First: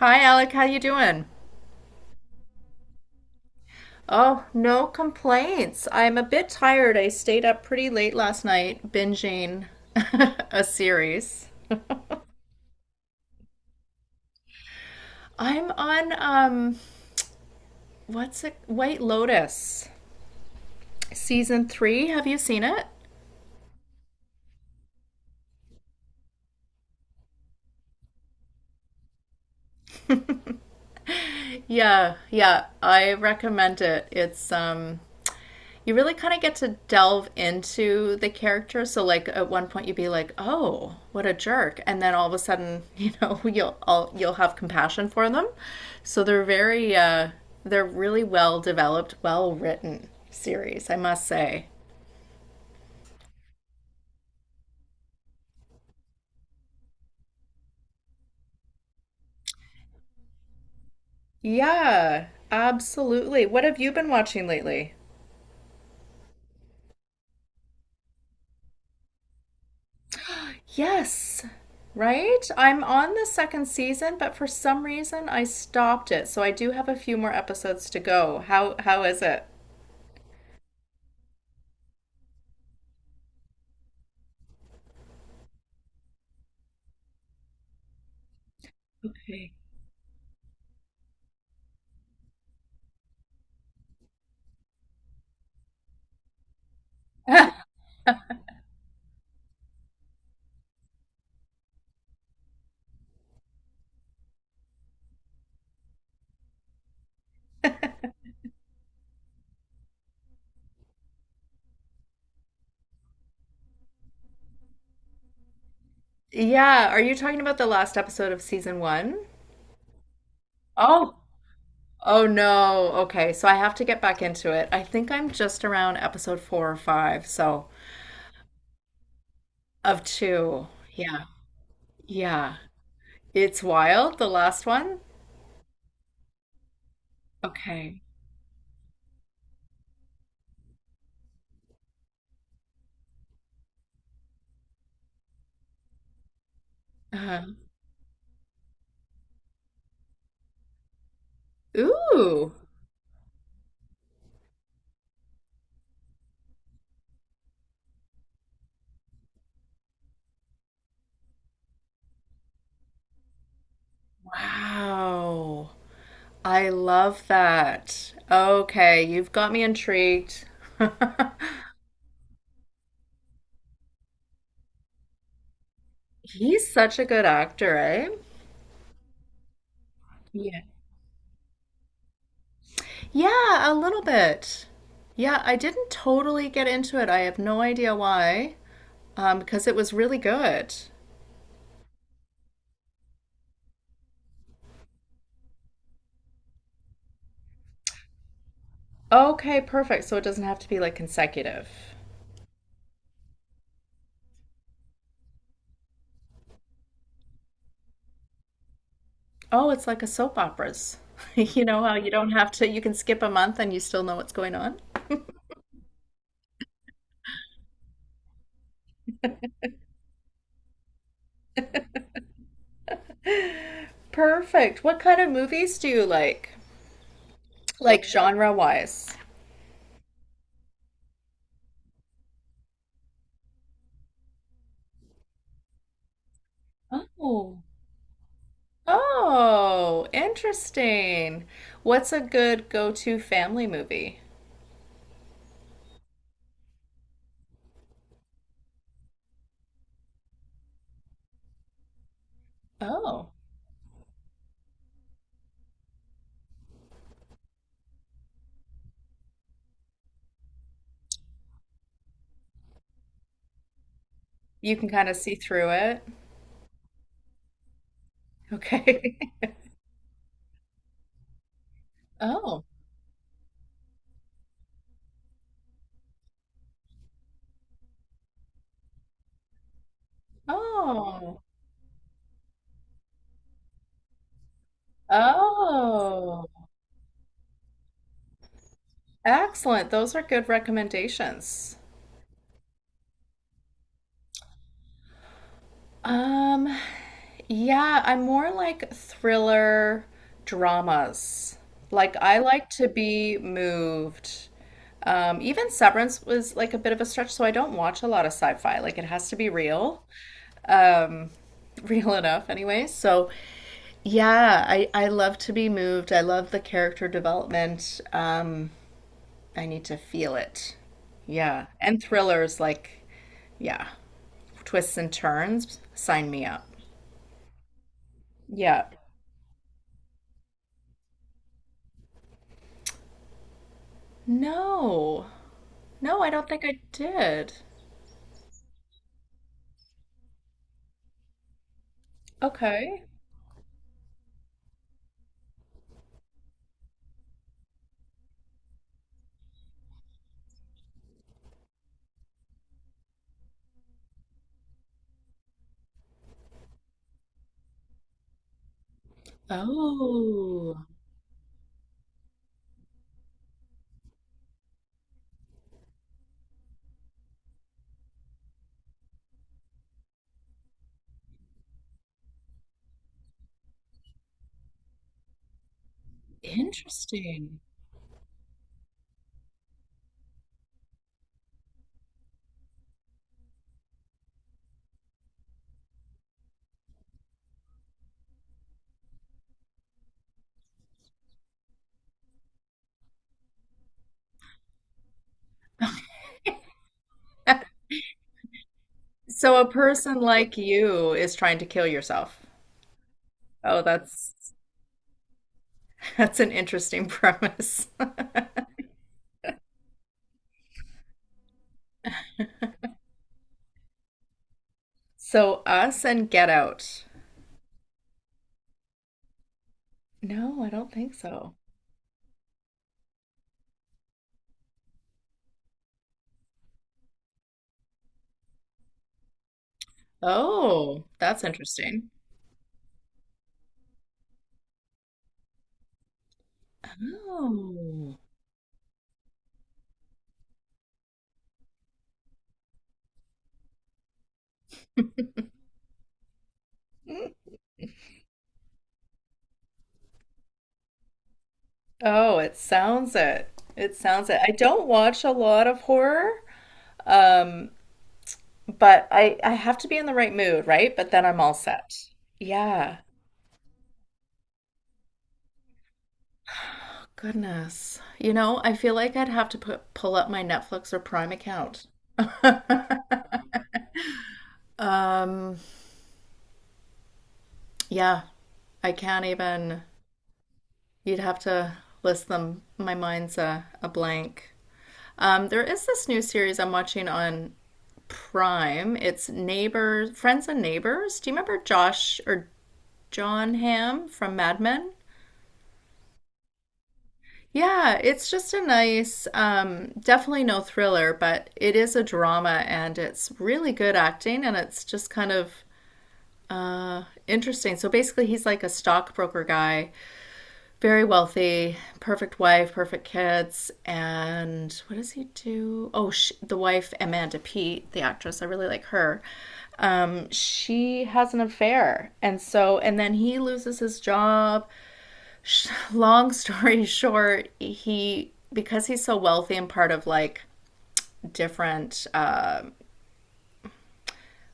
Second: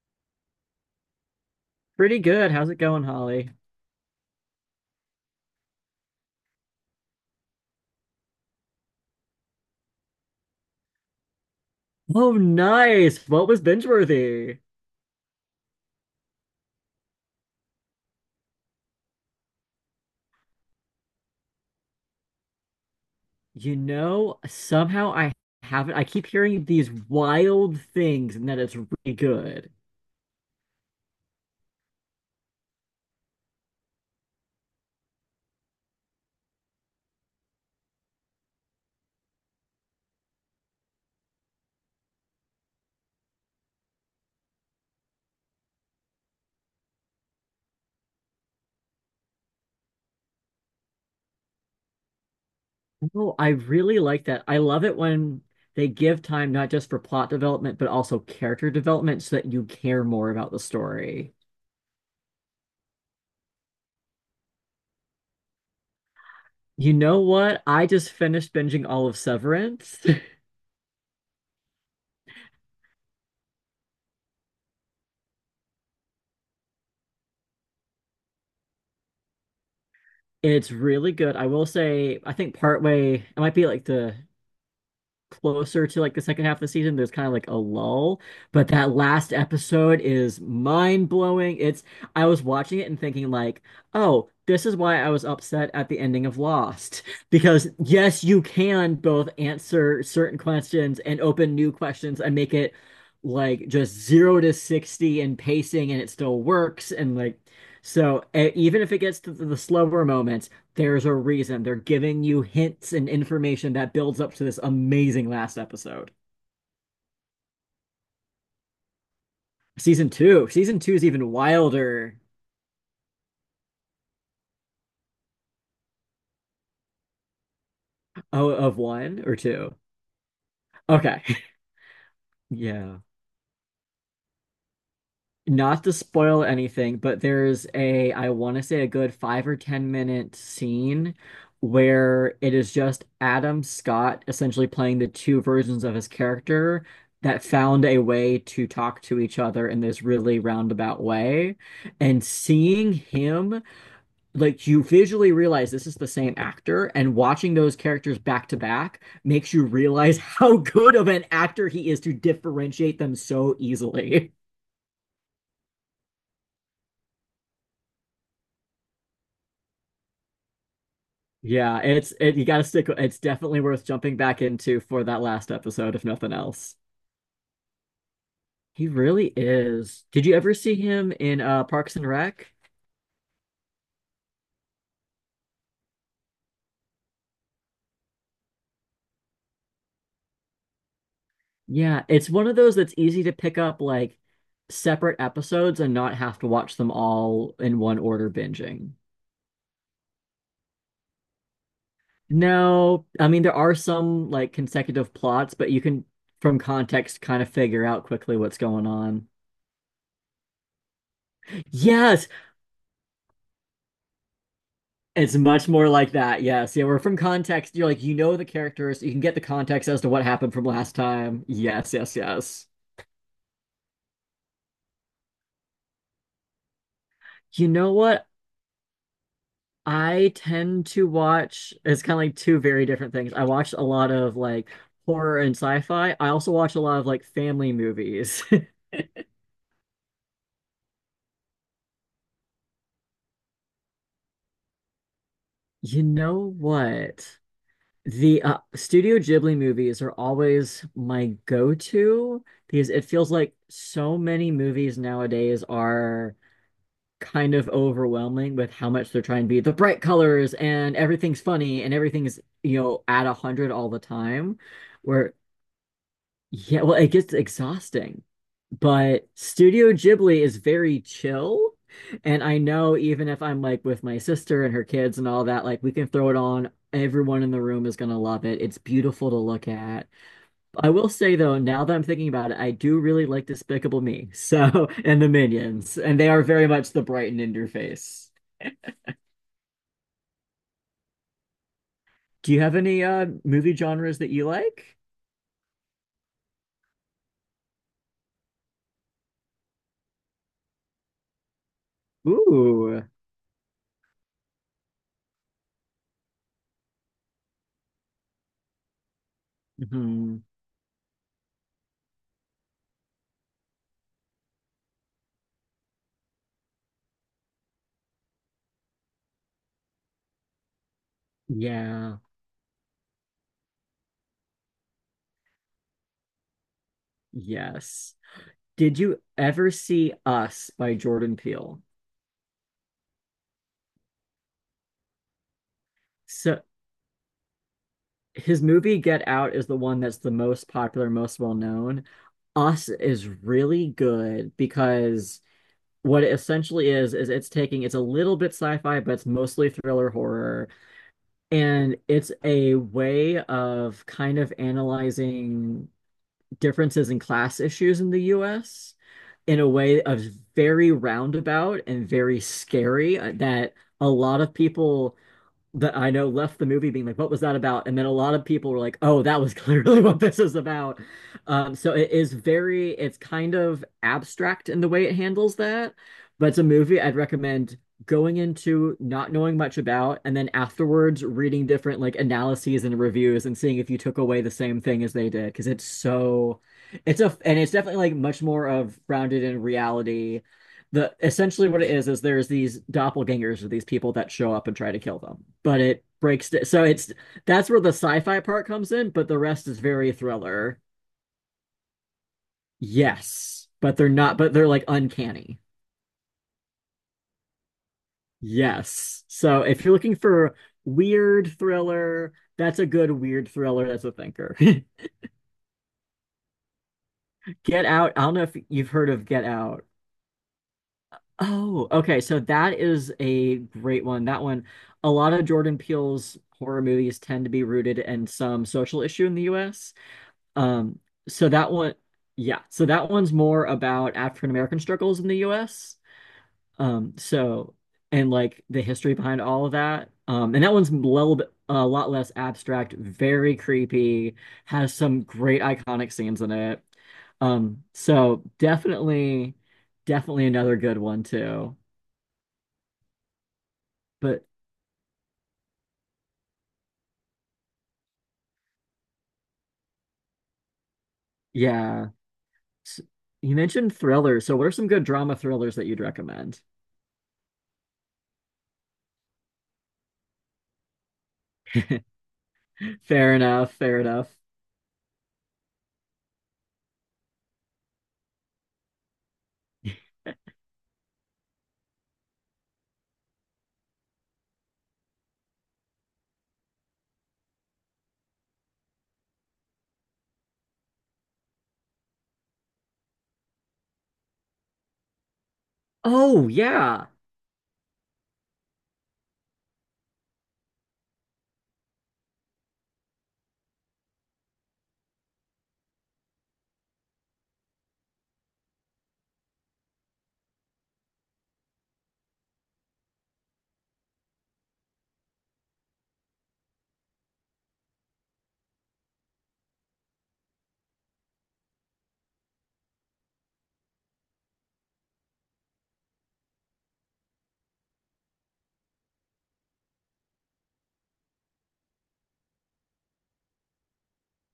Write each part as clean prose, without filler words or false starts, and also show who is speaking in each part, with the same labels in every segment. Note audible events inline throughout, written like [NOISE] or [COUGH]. Speaker 1: Hi, Alec. How you doing?
Speaker 2: Pretty good. How's it going, Holly?
Speaker 1: Oh, no complaints. I'm a bit tired. I stayed up pretty late last night binging [LAUGHS] a series.
Speaker 2: Oh, nice. What was binge worthy?
Speaker 1: I'm on what's it? White Lotus. Season 3. Have you seen it?
Speaker 2: You know, somehow I haven't. I keep hearing these wild things and that it's really good.
Speaker 1: Yeah. I recommend it. It's you really kind of get to delve into the character. So, like at one point, you'd be like, "Oh, what a jerk," and then all of a sudden, [LAUGHS] you'll have compassion for them. So they're really well developed, well written series, I must say.
Speaker 2: Oh, I really like that. I love it when they give time not just for plot development, but also character development so that you care more about the story.
Speaker 1: Yeah, absolutely. What have you been watching lately?
Speaker 2: You know what? I just finished binging all of Severance. [LAUGHS]
Speaker 1: Yes, right. I'm on the second season, but for some reason, I stopped it. So I do have a few more episodes to go. How is it?
Speaker 2: It's really good. I will say, I think partway, it might be like the closer to like the second half of the season, there's kind of like a lull. But that last episode is mind blowing. It's I was watching it and thinking like, oh, this is why I was upset at the ending of Lost. [LAUGHS] Because yes, you can both answer certain questions and open new questions and make it like just zero to 60 in pacing and it still works and like so even if it gets to the slower moments there's a reason. They're giving you hints and information that builds up to this amazing last episode.
Speaker 1: Yeah, are you talking about the last episode of season one?
Speaker 2: Season two. Season two is
Speaker 1: Oh.
Speaker 2: even wilder.
Speaker 1: Oh no. Okay, so I have to get back into it. I think I'm just around episode four or five, so
Speaker 2: Oh, of one or two.
Speaker 1: of two.
Speaker 2: Okay.
Speaker 1: Yeah.
Speaker 2: [LAUGHS]
Speaker 1: Yeah.
Speaker 2: Yeah.
Speaker 1: It's wild, the last one.
Speaker 2: Not to spoil anything, but there's
Speaker 1: Okay.
Speaker 2: a, I want to say a good five or 10-minute scene where it is just Adam Scott essentially playing the two versions of his character
Speaker 1: Uh,
Speaker 2: that found a way to talk to each other in this really roundabout way. And
Speaker 1: ooh.
Speaker 2: seeing him, like you visually realize this is the same actor, and watching those characters back to back makes you realize [LAUGHS] how good of an actor he is to differentiate them so easily.
Speaker 1: Wow. I love that. Okay, you've got me intrigued. [LAUGHS]
Speaker 2: Yeah, it's it, you gotta stick. It's definitely worth jumping back into for that last episode, if nothing
Speaker 1: He's
Speaker 2: else.
Speaker 1: such a good actor, eh?
Speaker 2: He really is. Did you ever
Speaker 1: Yeah.
Speaker 2: see him in Parks and Rec?
Speaker 1: Yeah, a little bit. Yeah, I didn't totally get into it. I have no idea why, because it was really good.
Speaker 2: Yeah, it's one of those that's easy to pick up like separate episodes and not have to watch them all in one order binging.
Speaker 1: Okay, perfect. So it doesn't have to be like consecutive.
Speaker 2: No, I mean there are some like consecutive plots, but you can from context kind of figure out quickly what's going on.
Speaker 1: Oh, it's like a soap opera's. [LAUGHS] You know how you
Speaker 2: Yes,
Speaker 1: don't have to, you can skip a month and you still know what's going on?
Speaker 2: it's much more like that. Yes, yeah, we're from context. You're like you know the characters, you can get the context as to what happened from last time. Yes, yes, yes.
Speaker 1: Perfect. What kind of movies do you like?
Speaker 2: You know
Speaker 1: Like
Speaker 2: what?
Speaker 1: genre wise?
Speaker 2: I tend to watch it's kind of like two very different things. I watch a lot of like horror and sci-fi. I also watch a lot of like
Speaker 1: Oh.
Speaker 2: family movies. [LAUGHS]
Speaker 1: Oh, interesting. What's a good go-to family movie?
Speaker 2: You know what? The Studio Ghibli movies are always my go-to because it
Speaker 1: Oh,
Speaker 2: feels like so many movies nowadays are kind of overwhelming with how much they're trying to be the bright colors and everything's funny and everything's at a hundred all the time.
Speaker 1: you can kind of
Speaker 2: Where
Speaker 1: see through it.
Speaker 2: yeah, well, it gets exhausting.
Speaker 1: Okay.
Speaker 2: But
Speaker 1: [LAUGHS]
Speaker 2: Studio Ghibli is very chill. And I
Speaker 1: Oh.
Speaker 2: know even if I'm like with my sister and her kids and all that, like we can throw it on. Everyone in the room is gonna love it. It's beautiful to look at. I will say
Speaker 1: Oh.
Speaker 2: though, now that I'm thinking about it, I do really like Despicable Me. So, [LAUGHS] and the Minions, and they are
Speaker 1: Oh.
Speaker 2: very much the Brighton in your face.
Speaker 1: Excellent. Those are good recommendations.
Speaker 2: Do you have any movie genres that you like?
Speaker 1: Um, yeah, I'm more like thriller dramas. Like I like to
Speaker 2: Ooh.
Speaker 1: be moved. Even Severance was like a bit of a stretch, so I don't watch a lot of sci-fi. Like it has to be real.
Speaker 2: Mhm.
Speaker 1: Um, [LAUGHS] real enough anyway. So yeah, I love to be moved. I love the character development. I need to feel it. Yeah. And
Speaker 2: Yeah.
Speaker 1: thrillers like, yeah, twists and turns, sign me up.
Speaker 2: Yes.
Speaker 1: Yeah.
Speaker 2: Did you ever see Us by Jordan Peele?
Speaker 1: No. No, I don't
Speaker 2: So
Speaker 1: think I did.
Speaker 2: his movie Get Out is the one that's the most popular, most well known. Us
Speaker 1: Okay.
Speaker 2: is really good because what it essentially is it's taking it's a little bit sci-fi, but it's mostly thriller horror, and it's a way of kind of analyzing differences in class issues in the US in a way of
Speaker 1: Oh,
Speaker 2: very roundabout and very scary that a lot of people that I know left the movie being like, what was that about? And then a lot of people were like, oh, that was [LAUGHS] clearly what this is about. So it is very, it's kind of abstract in the way it handles that, but it's a movie I'd
Speaker 1: interesting.
Speaker 2: recommend going into not knowing much about and then afterwards reading different like analyses and reviews and seeing if you took away the same thing as they did because it's so it's a and it's definitely like much more of grounded in reality the essentially what it is there's these doppelgangers or these people that show up and try to kill them but it breaks so it's that's where the sci-fi part comes in but the
Speaker 1: So a
Speaker 2: rest is very
Speaker 1: person like
Speaker 2: thriller.
Speaker 1: you is trying to kill yourself.
Speaker 2: Yes,
Speaker 1: Oh,
Speaker 2: but they're not, but
Speaker 1: that's
Speaker 2: they're like uncanny.
Speaker 1: [LAUGHS] that's an interesting premise. [LAUGHS]
Speaker 2: Yes, so if you're looking for weird thriller, that's a good weird thriller, that's a thinker. [LAUGHS]
Speaker 1: So us and Get Out.
Speaker 2: Get out, I don't know if you've heard of Get Out.
Speaker 1: No, I don't think so.
Speaker 2: Oh, okay. So that is a great one. That one, a lot of Jordan Peele's horror movies tend to be rooted in some social issue in the US. Um,
Speaker 1: Oh, that's
Speaker 2: so that one,
Speaker 1: interesting.
Speaker 2: yeah. So that one's more about African American struggles in the US. So
Speaker 1: Oh.
Speaker 2: and like the history behind all of that. And that one's a little bit, a lot less abstract, very creepy, has some great iconic scenes in it.
Speaker 1: Hmm.
Speaker 2: So definitely, definitely another good one too.
Speaker 1: Oh, it sounds it. It sounds it.
Speaker 2: But
Speaker 1: I don't watch a lot of horror, um, but I have to be in the right mood, right? But then I'm all
Speaker 2: yeah,
Speaker 1: set. Yeah.
Speaker 2: S- you mentioned thrillers. So what are some good drama thrillers that you'd recommend?
Speaker 1: Oh, goodness. You know, I feel like I'd have to put pull up my Netflix or Prime account.
Speaker 2: [LAUGHS]
Speaker 1: [LAUGHS]
Speaker 2: Fair enough, fair enough.
Speaker 1: Um, yeah, I can't even. You'd have to list them. My mind's a blank. There is this new series I'm watching on Prime. It's Neighbors, Friends and Neighbors. Do you remember Josh or John Hamm from Mad Men?
Speaker 2: Oh yeah.
Speaker 1: Yeah, it's just a nice, definitely no thriller, but it is a drama and it's really good acting and it's just kind of interesting. So basically, he's like a stockbroker guy, very wealthy, perfect wife, perfect kids, and what does he do? Oh, the wife Amanda Peet, the actress, I really like her. She has an affair, and so and then he loses his job. [LAUGHS] Long story short, he, because he's so wealthy and part of like different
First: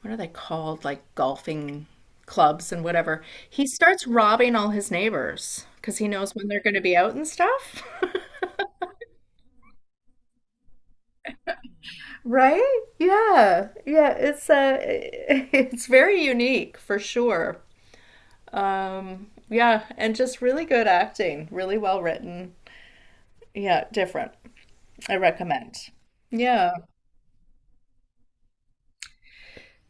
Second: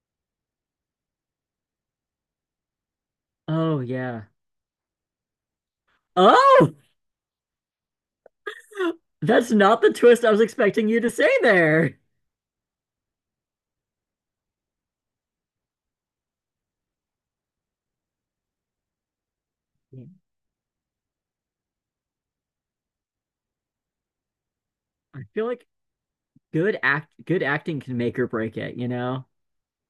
Speaker 1: what are they called like golfing clubs and whatever, he
Speaker 2: Oh
Speaker 1: starts
Speaker 2: yeah.
Speaker 1: robbing all his neighbors because he knows when they're going
Speaker 2: Oh,
Speaker 1: to be out and stuff. [LAUGHS]
Speaker 2: [LAUGHS] that's not the twist I was expecting you to say there.
Speaker 1: Right? Yeah. Yeah, it's [LAUGHS] it's very unique for sure. Yeah,
Speaker 2: Yeah.
Speaker 1: and just really good acting, really well written. Yeah, different. I
Speaker 2: I feel like
Speaker 1: recommend. Yeah,
Speaker 2: good acting can make or break it, you know?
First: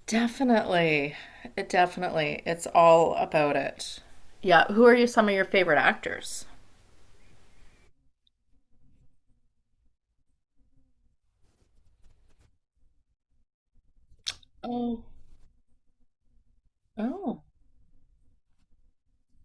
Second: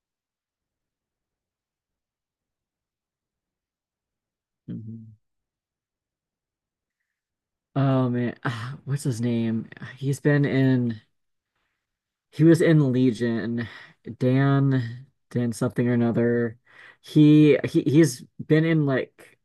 Speaker 1: definitely. It definitely. It's all about it. Yeah, who are you,
Speaker 2: Mhm.
Speaker 1: some of your favorite actors?
Speaker 2: Oh man. Ah, what's his name? He's been in He was in Legion,
Speaker 1: Oh,
Speaker 2: Dan something or another.
Speaker 1: oh,
Speaker 2: He's been in like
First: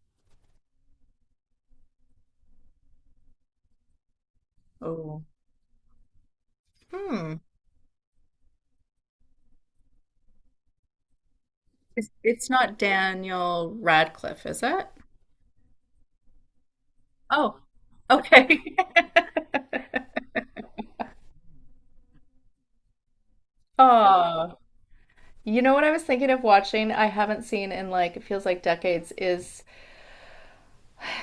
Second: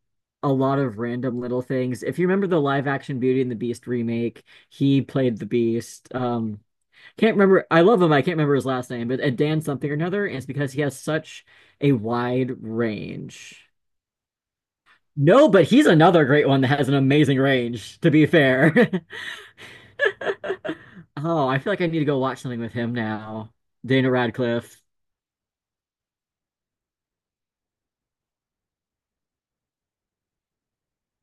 Speaker 2: a lot of random little things. If you remember the live action Beauty and the Beast remake, he
Speaker 1: oh.
Speaker 2: played the Beast.
Speaker 1: Hmm.
Speaker 2: Can't remember. I love him. I can't remember his last name, but Dan something or another. And it's because he has such a
Speaker 1: It's
Speaker 2: wide
Speaker 1: not
Speaker 2: range.
Speaker 1: Daniel Radcliffe, is it?
Speaker 2: No, but he's another great one that has an amazing
Speaker 1: Oh,
Speaker 2: range, to be
Speaker 1: okay.
Speaker 2: fair.
Speaker 1: [LAUGHS]
Speaker 2: [LAUGHS] Oh, I feel like I need to go watch something with him now. Daniel
Speaker 1: Oh.
Speaker 2: Radcliffe.
Speaker 1: You know what I was thinking of watching I haven't seen in like it feels like decades is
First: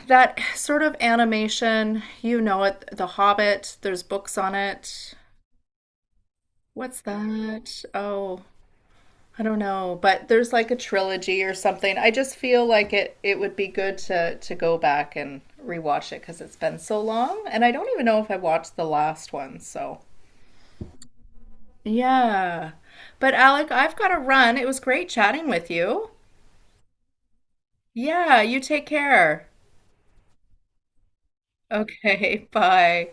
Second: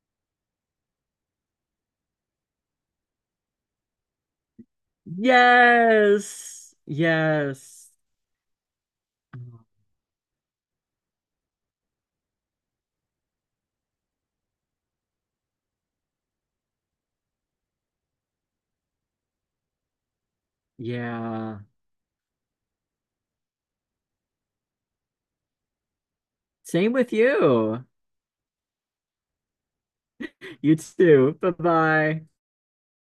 Speaker 1: that sort of animation, you know it, The Hobbit, there's books on it.
Speaker 2: Yes.
Speaker 1: What's that?
Speaker 2: Yes.
Speaker 1: Oh, I don't know, but there's like a trilogy or something. I just feel like it would be good to go back and rewatch it because it's been so long, and I don't even know if I watched the last one, so
Speaker 2: Yeah.
Speaker 1: yeah. But Alec, I've got to run. It was great chatting with you.
Speaker 2: Same with you.
Speaker 1: Yeah, you take care.
Speaker 2: You too. Bye-bye.
Speaker 1: Okay, [LAUGHS] bye.